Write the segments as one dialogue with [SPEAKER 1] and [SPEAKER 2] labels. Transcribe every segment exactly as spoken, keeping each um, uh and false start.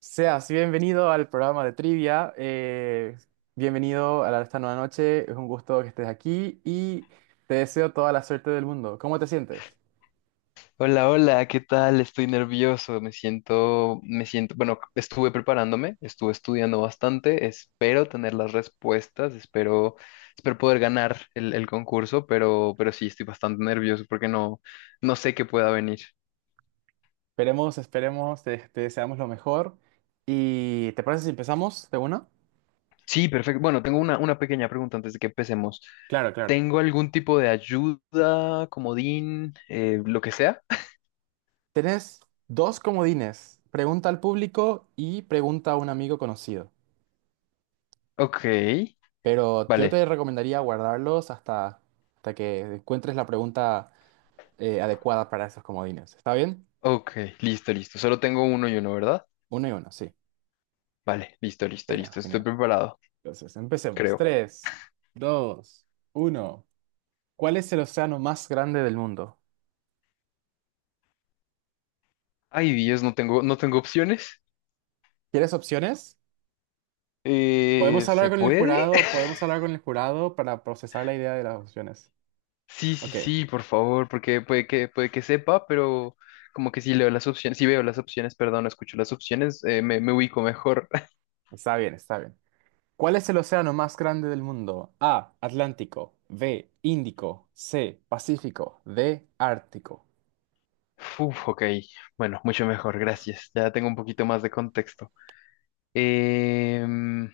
[SPEAKER 1] Seas bienvenido al programa de trivia. Eh, bienvenido a la- esta nueva noche. Es un gusto que estés aquí y te deseo toda la suerte del mundo. ¿Cómo te sientes?
[SPEAKER 2] Hola, hola, ¿qué tal? Estoy nervioso, me siento, me siento, bueno, estuve preparándome, estuve estudiando bastante, espero tener las respuestas, espero, espero poder ganar el, el concurso, pero, pero sí, estoy bastante nervioso porque no, no sé qué pueda venir.
[SPEAKER 1] Esperemos, esperemos, te, te deseamos lo mejor. ¿Y te parece si empezamos de una?
[SPEAKER 2] Sí, perfecto. Bueno, tengo una, una pequeña pregunta antes de que empecemos.
[SPEAKER 1] Claro, claro.
[SPEAKER 2] ¿Tengo algún tipo de ayuda, comodín, eh, lo que sea?
[SPEAKER 1] Tenés dos comodines. Pregunta al público y pregunta a un amigo conocido.
[SPEAKER 2] Ok,
[SPEAKER 1] Pero yo
[SPEAKER 2] vale,
[SPEAKER 1] te recomendaría guardarlos hasta hasta que encuentres la pregunta eh, adecuada para esos comodines. ¿Está bien?
[SPEAKER 2] ok, listo, listo. Solo tengo uno y uno, ¿verdad?
[SPEAKER 1] Uno y uno, sí.
[SPEAKER 2] Vale, listo, listo,
[SPEAKER 1] Genial,
[SPEAKER 2] listo, estoy
[SPEAKER 1] genial.
[SPEAKER 2] preparado.
[SPEAKER 1] Entonces, empecemos.
[SPEAKER 2] Creo.
[SPEAKER 1] Tres, dos, uno. ¿Cuál es el océano más grande del mundo?
[SPEAKER 2] Ay, Dios, no tengo, no tengo opciones.
[SPEAKER 1] ¿Quieres opciones?
[SPEAKER 2] Eh,
[SPEAKER 1] Podemos hablar
[SPEAKER 2] ¿se
[SPEAKER 1] con el
[SPEAKER 2] puede?
[SPEAKER 1] jurado, podemos hablar con el jurado para procesar la idea de las opciones.
[SPEAKER 2] Sí, sí,
[SPEAKER 1] Ok,
[SPEAKER 2] sí, por favor, porque puede que, puede que sepa, pero como que si leo las opciones, si veo las opciones, perdón, no escucho las opciones, eh, me, me ubico mejor.
[SPEAKER 1] está bien, está bien. ¿Cuál es el océano más grande del mundo? A, Atlántico; B, Índico; C, Pacífico; D, Ártico.
[SPEAKER 2] Uf, ok, bueno, mucho mejor, gracias. Ya tengo un poquito más de contexto. Em,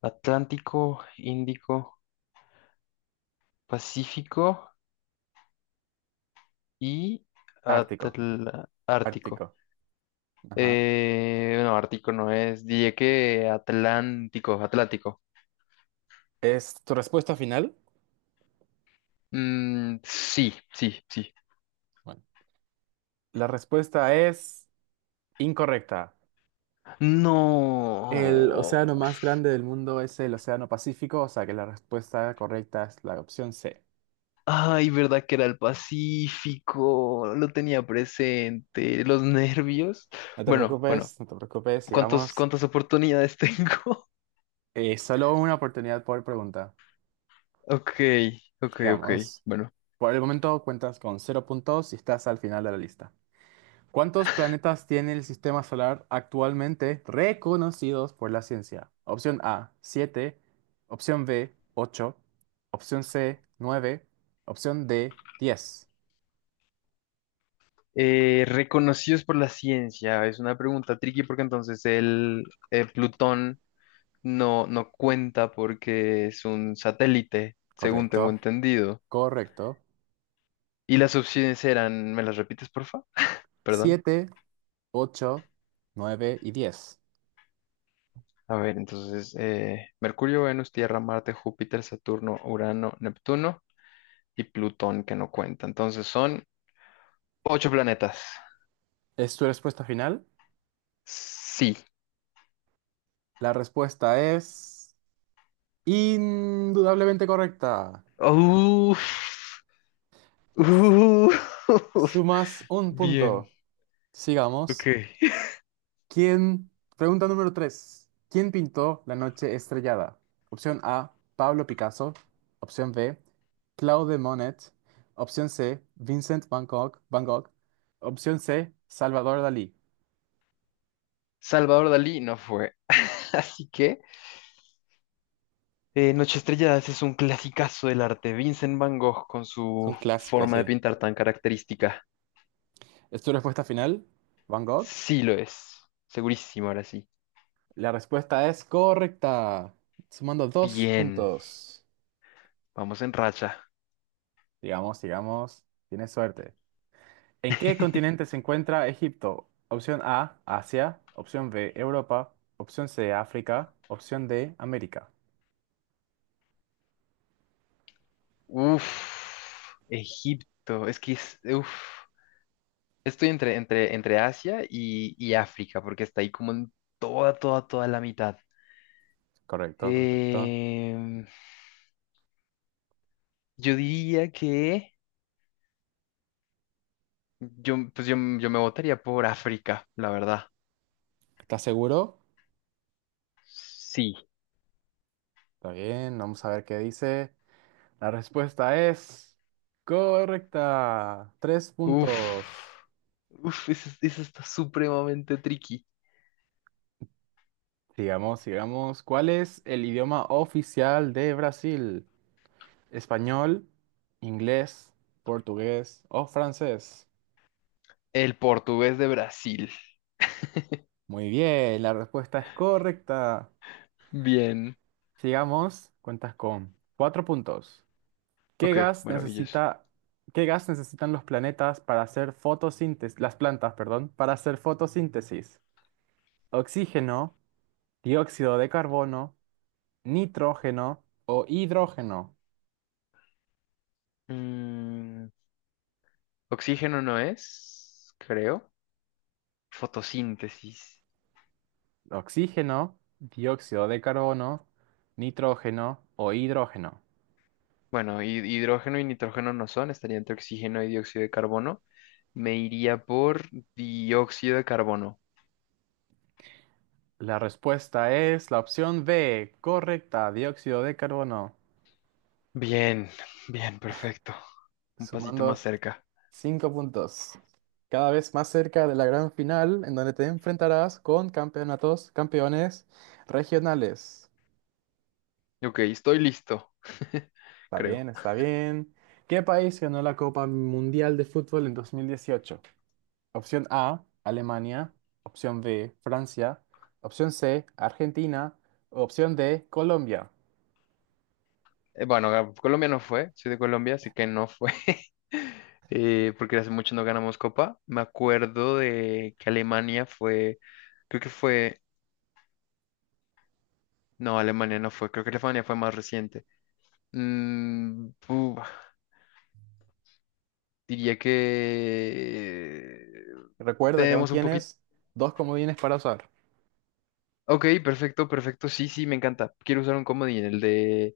[SPEAKER 2] Atlántico, Índico, Pacífico y
[SPEAKER 1] Ártico,
[SPEAKER 2] Atl- Ártico.
[SPEAKER 1] Ártico. Ajá.
[SPEAKER 2] Eh, no, Ártico no es. Diría que Atlántico, Atlántico.
[SPEAKER 1] ¿Es tu respuesta final?
[SPEAKER 2] Mm, sí, sí, sí.
[SPEAKER 1] Bueno. La respuesta es incorrecta. El
[SPEAKER 2] No.
[SPEAKER 1] océano más grande del mundo es el Océano Pacífico, o sea que la respuesta correcta es la opción C.
[SPEAKER 2] Ay, verdad que era el Pacífico. Lo tenía presente. Los nervios.
[SPEAKER 1] No te
[SPEAKER 2] Bueno,
[SPEAKER 1] preocupes,
[SPEAKER 2] bueno.
[SPEAKER 1] no te preocupes,
[SPEAKER 2] ¿Cuántos,
[SPEAKER 1] sigamos.
[SPEAKER 2] cuántas oportunidades tengo?
[SPEAKER 1] Eh, solo una oportunidad por pregunta.
[SPEAKER 2] Ok, ok, ok.
[SPEAKER 1] Sigamos.
[SPEAKER 2] Bueno.
[SPEAKER 1] Por el momento cuentas con cero puntos y estás al final de la lista. ¿Cuántos planetas tiene el sistema solar actualmente reconocidos por la ciencia? Opción A, siete. Opción B, ocho. Opción C, nueve. Opción D, diez.
[SPEAKER 2] Eh, reconocidos por la ciencia. Es una pregunta tricky porque entonces el, eh, Plutón. No, no cuenta porque es un satélite, según
[SPEAKER 1] Correcto,
[SPEAKER 2] tengo entendido.
[SPEAKER 1] correcto.
[SPEAKER 2] Y las opciones eran, ¿me las repites, porfa? Perdón.
[SPEAKER 1] Siete, ocho, nueve y diez.
[SPEAKER 2] A ver, entonces, eh, Mercurio, Venus, Tierra, Marte, Júpiter, Saturno, Urano, Neptuno y Plutón, que no cuenta. Entonces son ocho planetas.
[SPEAKER 1] ¿Es tu respuesta final?
[SPEAKER 2] Sí.
[SPEAKER 1] La respuesta es indudablemente correcta.
[SPEAKER 2] Uf. Uf.
[SPEAKER 1] Sumas un
[SPEAKER 2] Bien.
[SPEAKER 1] punto.
[SPEAKER 2] Ok.
[SPEAKER 1] Sigamos. ¿Quién? Pregunta número tres. ¿Quién pintó La noche estrellada? Opción A, Pablo Picasso. Opción B, Claude Monet. Opción C, Vincent Van Gogh. Van Gogh. Opción C, Salvador Dalí.
[SPEAKER 2] Salvador Dalí no fue. Así que Eh, Noche Estrelladas es un clasicazo del arte. Vincent Van Gogh con
[SPEAKER 1] Es
[SPEAKER 2] su
[SPEAKER 1] un clásico,
[SPEAKER 2] forma de
[SPEAKER 1] sí.
[SPEAKER 2] pintar tan característica.
[SPEAKER 1] ¿Es tu respuesta final? ¿Van Gogh?
[SPEAKER 2] Sí lo es. Segurísimo, ahora sí.
[SPEAKER 1] La respuesta es correcta. Sumando dos
[SPEAKER 2] Bien.
[SPEAKER 1] puntos.
[SPEAKER 2] Vamos en racha.
[SPEAKER 1] Digamos, digamos, tienes suerte. ¿En qué continente se encuentra Egipto? Opción A, Asia. Opción B, Europa. Opción C, África. Opción D, América.
[SPEAKER 2] Uf. Egipto. Es que es... Uf. Estoy entre, entre, entre Asia y, y África, porque está ahí como en toda, toda, toda la mitad.
[SPEAKER 1] Correcto, correcto.
[SPEAKER 2] Em, yo diría que... Yo, pues yo, yo me votaría por África, la verdad.
[SPEAKER 1] ¿Estás seguro?
[SPEAKER 2] Sí.
[SPEAKER 1] Está bien, vamos a ver qué dice. La respuesta es correcta. Tres
[SPEAKER 2] Uf,
[SPEAKER 1] puntos.
[SPEAKER 2] uf, eso, eso está supremamente tricky.
[SPEAKER 1] Sigamos, sigamos. ¿Cuál es el idioma oficial de Brasil? ¿Español, inglés, portugués o francés?
[SPEAKER 2] El portugués de Brasil.
[SPEAKER 1] Muy bien, la respuesta es correcta.
[SPEAKER 2] Bien.
[SPEAKER 1] Sigamos, cuentas con cuatro puntos. ¿Qué
[SPEAKER 2] Ok,
[SPEAKER 1] gas
[SPEAKER 2] maravilloso.
[SPEAKER 1] necesita, ¿Qué gas necesitan los planetas para hacer fotosíntesis, las plantas, perdón, para hacer fotosíntesis? ¿Oxígeno, dióxido de carbono, nitrógeno o hidrógeno?
[SPEAKER 2] Mm, oxígeno no es, creo. Fotosíntesis.
[SPEAKER 1] Oxígeno, dióxido de carbono, nitrógeno o hidrógeno.
[SPEAKER 2] Bueno, hi- hidrógeno y nitrógeno no son, estaría entre oxígeno y dióxido de carbono. Me iría por dióxido de carbono.
[SPEAKER 1] La respuesta es la opción B, correcta, dióxido de carbono,
[SPEAKER 2] Bien, bien, perfecto. Un pasito
[SPEAKER 1] sumando
[SPEAKER 2] más cerca.
[SPEAKER 1] cinco puntos. Cada vez más cerca de la gran final, en donde te enfrentarás con campeonatos, campeones regionales.
[SPEAKER 2] Ok, estoy listo.
[SPEAKER 1] Está bien,
[SPEAKER 2] Creo.
[SPEAKER 1] está bien. ¿Qué país ganó la Copa Mundial de Fútbol en dos mil dieciocho? Opción A, Alemania. Opción B, Francia. Opción C, Argentina. Opción D, Colombia.
[SPEAKER 2] Eh, Bueno, a Colombia no fue, soy de Colombia, así que no fue, eh, porque hace mucho no ganamos copa. Me acuerdo de que Alemania fue, creo que fue, no, Alemania no fue, creo que Alemania fue más reciente. Mm, uf, diría que
[SPEAKER 1] Recuerda que aún
[SPEAKER 2] tenemos un poquito...
[SPEAKER 1] tienes dos comodines para usar.
[SPEAKER 2] Ok, perfecto, perfecto, sí, sí, me encanta. Quiero usar un comodín, el de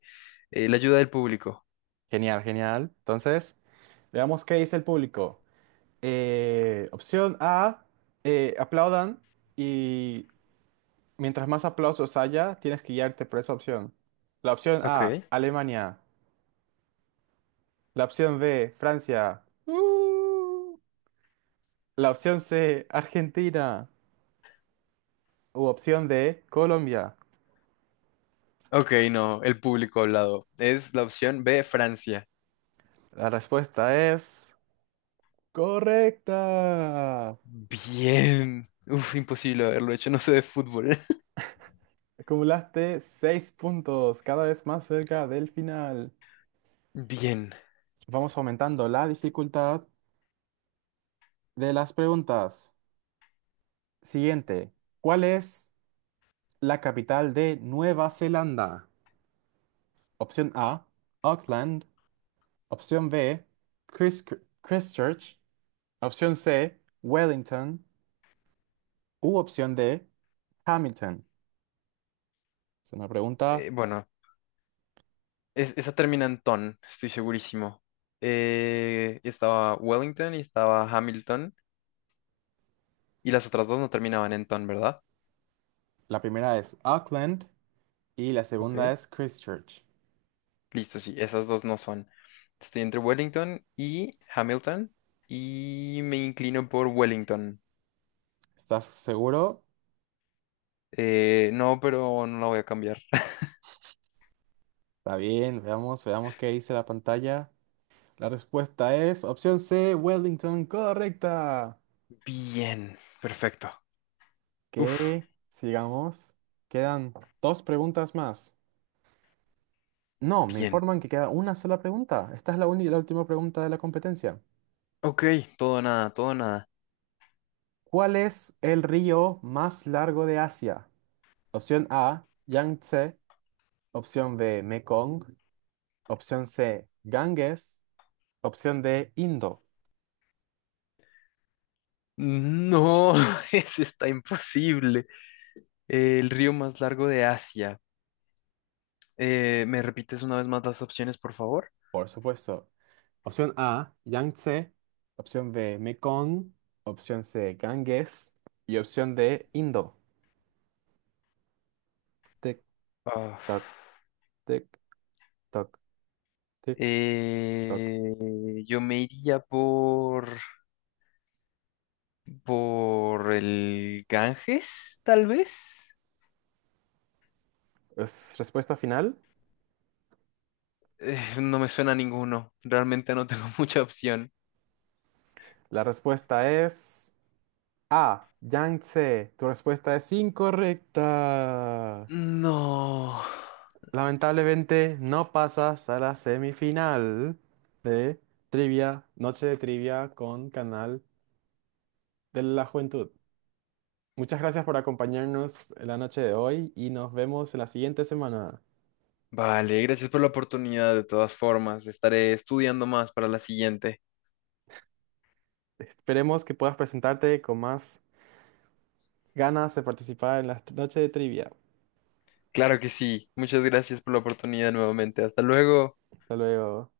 [SPEAKER 2] eh, la ayuda del público.
[SPEAKER 1] Genial, genial. Entonces, veamos qué dice el público. Eh, opción A, eh, aplaudan y mientras más aplausos haya, tienes que guiarte por esa opción. La opción
[SPEAKER 2] Ok,
[SPEAKER 1] A, Alemania. La opción B, Francia. ¡Uh! La opción C, Argentina. U opción D, Colombia.
[SPEAKER 2] ok, no, el público hablado. Es la opción B, Francia.
[SPEAKER 1] La respuesta es correcta.
[SPEAKER 2] Bien. Uf, imposible haberlo hecho. No sé de fútbol.
[SPEAKER 1] Acumulaste seis puntos, cada vez más cerca del final.
[SPEAKER 2] Bien.
[SPEAKER 1] Vamos aumentando la dificultad de las preguntas. Siguiente. ¿Cuál es la capital de Nueva Zelanda? Opción A, Auckland. Opción B, Chris- Christchurch. Opción C, Wellington. U opción D, Hamilton. Es una pregunta.
[SPEAKER 2] Eh, bueno, es- esa termina en ton, estoy segurísimo. Eh, estaba Wellington y estaba Hamilton. Y las otras dos no terminaban en ton, ¿verdad?
[SPEAKER 1] La primera es Auckland y la segunda
[SPEAKER 2] Ok.
[SPEAKER 1] es Christchurch.
[SPEAKER 2] Listo, sí. Esas dos no son. Estoy entre Wellington y Hamilton. Y me inclino por Wellington.
[SPEAKER 1] ¿Estás seguro?
[SPEAKER 2] Eh, no, pero no la voy a cambiar.
[SPEAKER 1] Está bien, veamos, veamos qué dice la pantalla. La respuesta es opción C, Wellington, correcta.
[SPEAKER 2] Bien. Perfecto. Uf.
[SPEAKER 1] Que sigamos. Quedan dos preguntas más. No, me
[SPEAKER 2] Bien.
[SPEAKER 1] informan que queda una sola pregunta. Esta es la única y la última pregunta de la competencia.
[SPEAKER 2] Ok. Todo o nada, todo o nada.
[SPEAKER 1] ¿Cuál es el río más largo de Asia? Opción A, Yangtze. Opción B, Mekong. Opción C, Ganges. Opción D, Indo.
[SPEAKER 2] No, eso está imposible. Eh, el río más largo de Asia. Eh, ¿me repites una vez más las opciones, por favor?
[SPEAKER 1] Por supuesto. Opción A, Yangtze. Opción B, Mekong. Opción C, Ganges. Y opción D, Indo. Tic,
[SPEAKER 2] Ah,
[SPEAKER 1] toc, tic, toc, tic, toc.
[SPEAKER 2] eh, yo me iría por, por el Ganges, tal vez.
[SPEAKER 1] ¿Es respuesta final?
[SPEAKER 2] Eh, no me suena a ninguno. Realmente no tengo mucha opción.
[SPEAKER 1] La respuesta es A, Yangtze. Tu respuesta es incorrecta.
[SPEAKER 2] No.
[SPEAKER 1] Lamentablemente no pasas a la semifinal de Trivia, Noche de Trivia con Canal de la Juventud. Muchas gracias por acompañarnos en la noche de hoy y nos vemos en la siguiente semana.
[SPEAKER 2] Vale, gracias por la oportunidad. De todas formas, estaré estudiando más para la siguiente.
[SPEAKER 1] Esperemos que puedas presentarte con más ganas de participar en la noche de trivia.
[SPEAKER 2] Claro que sí. Muchas gracias por la oportunidad nuevamente. Hasta luego.
[SPEAKER 1] Hasta luego.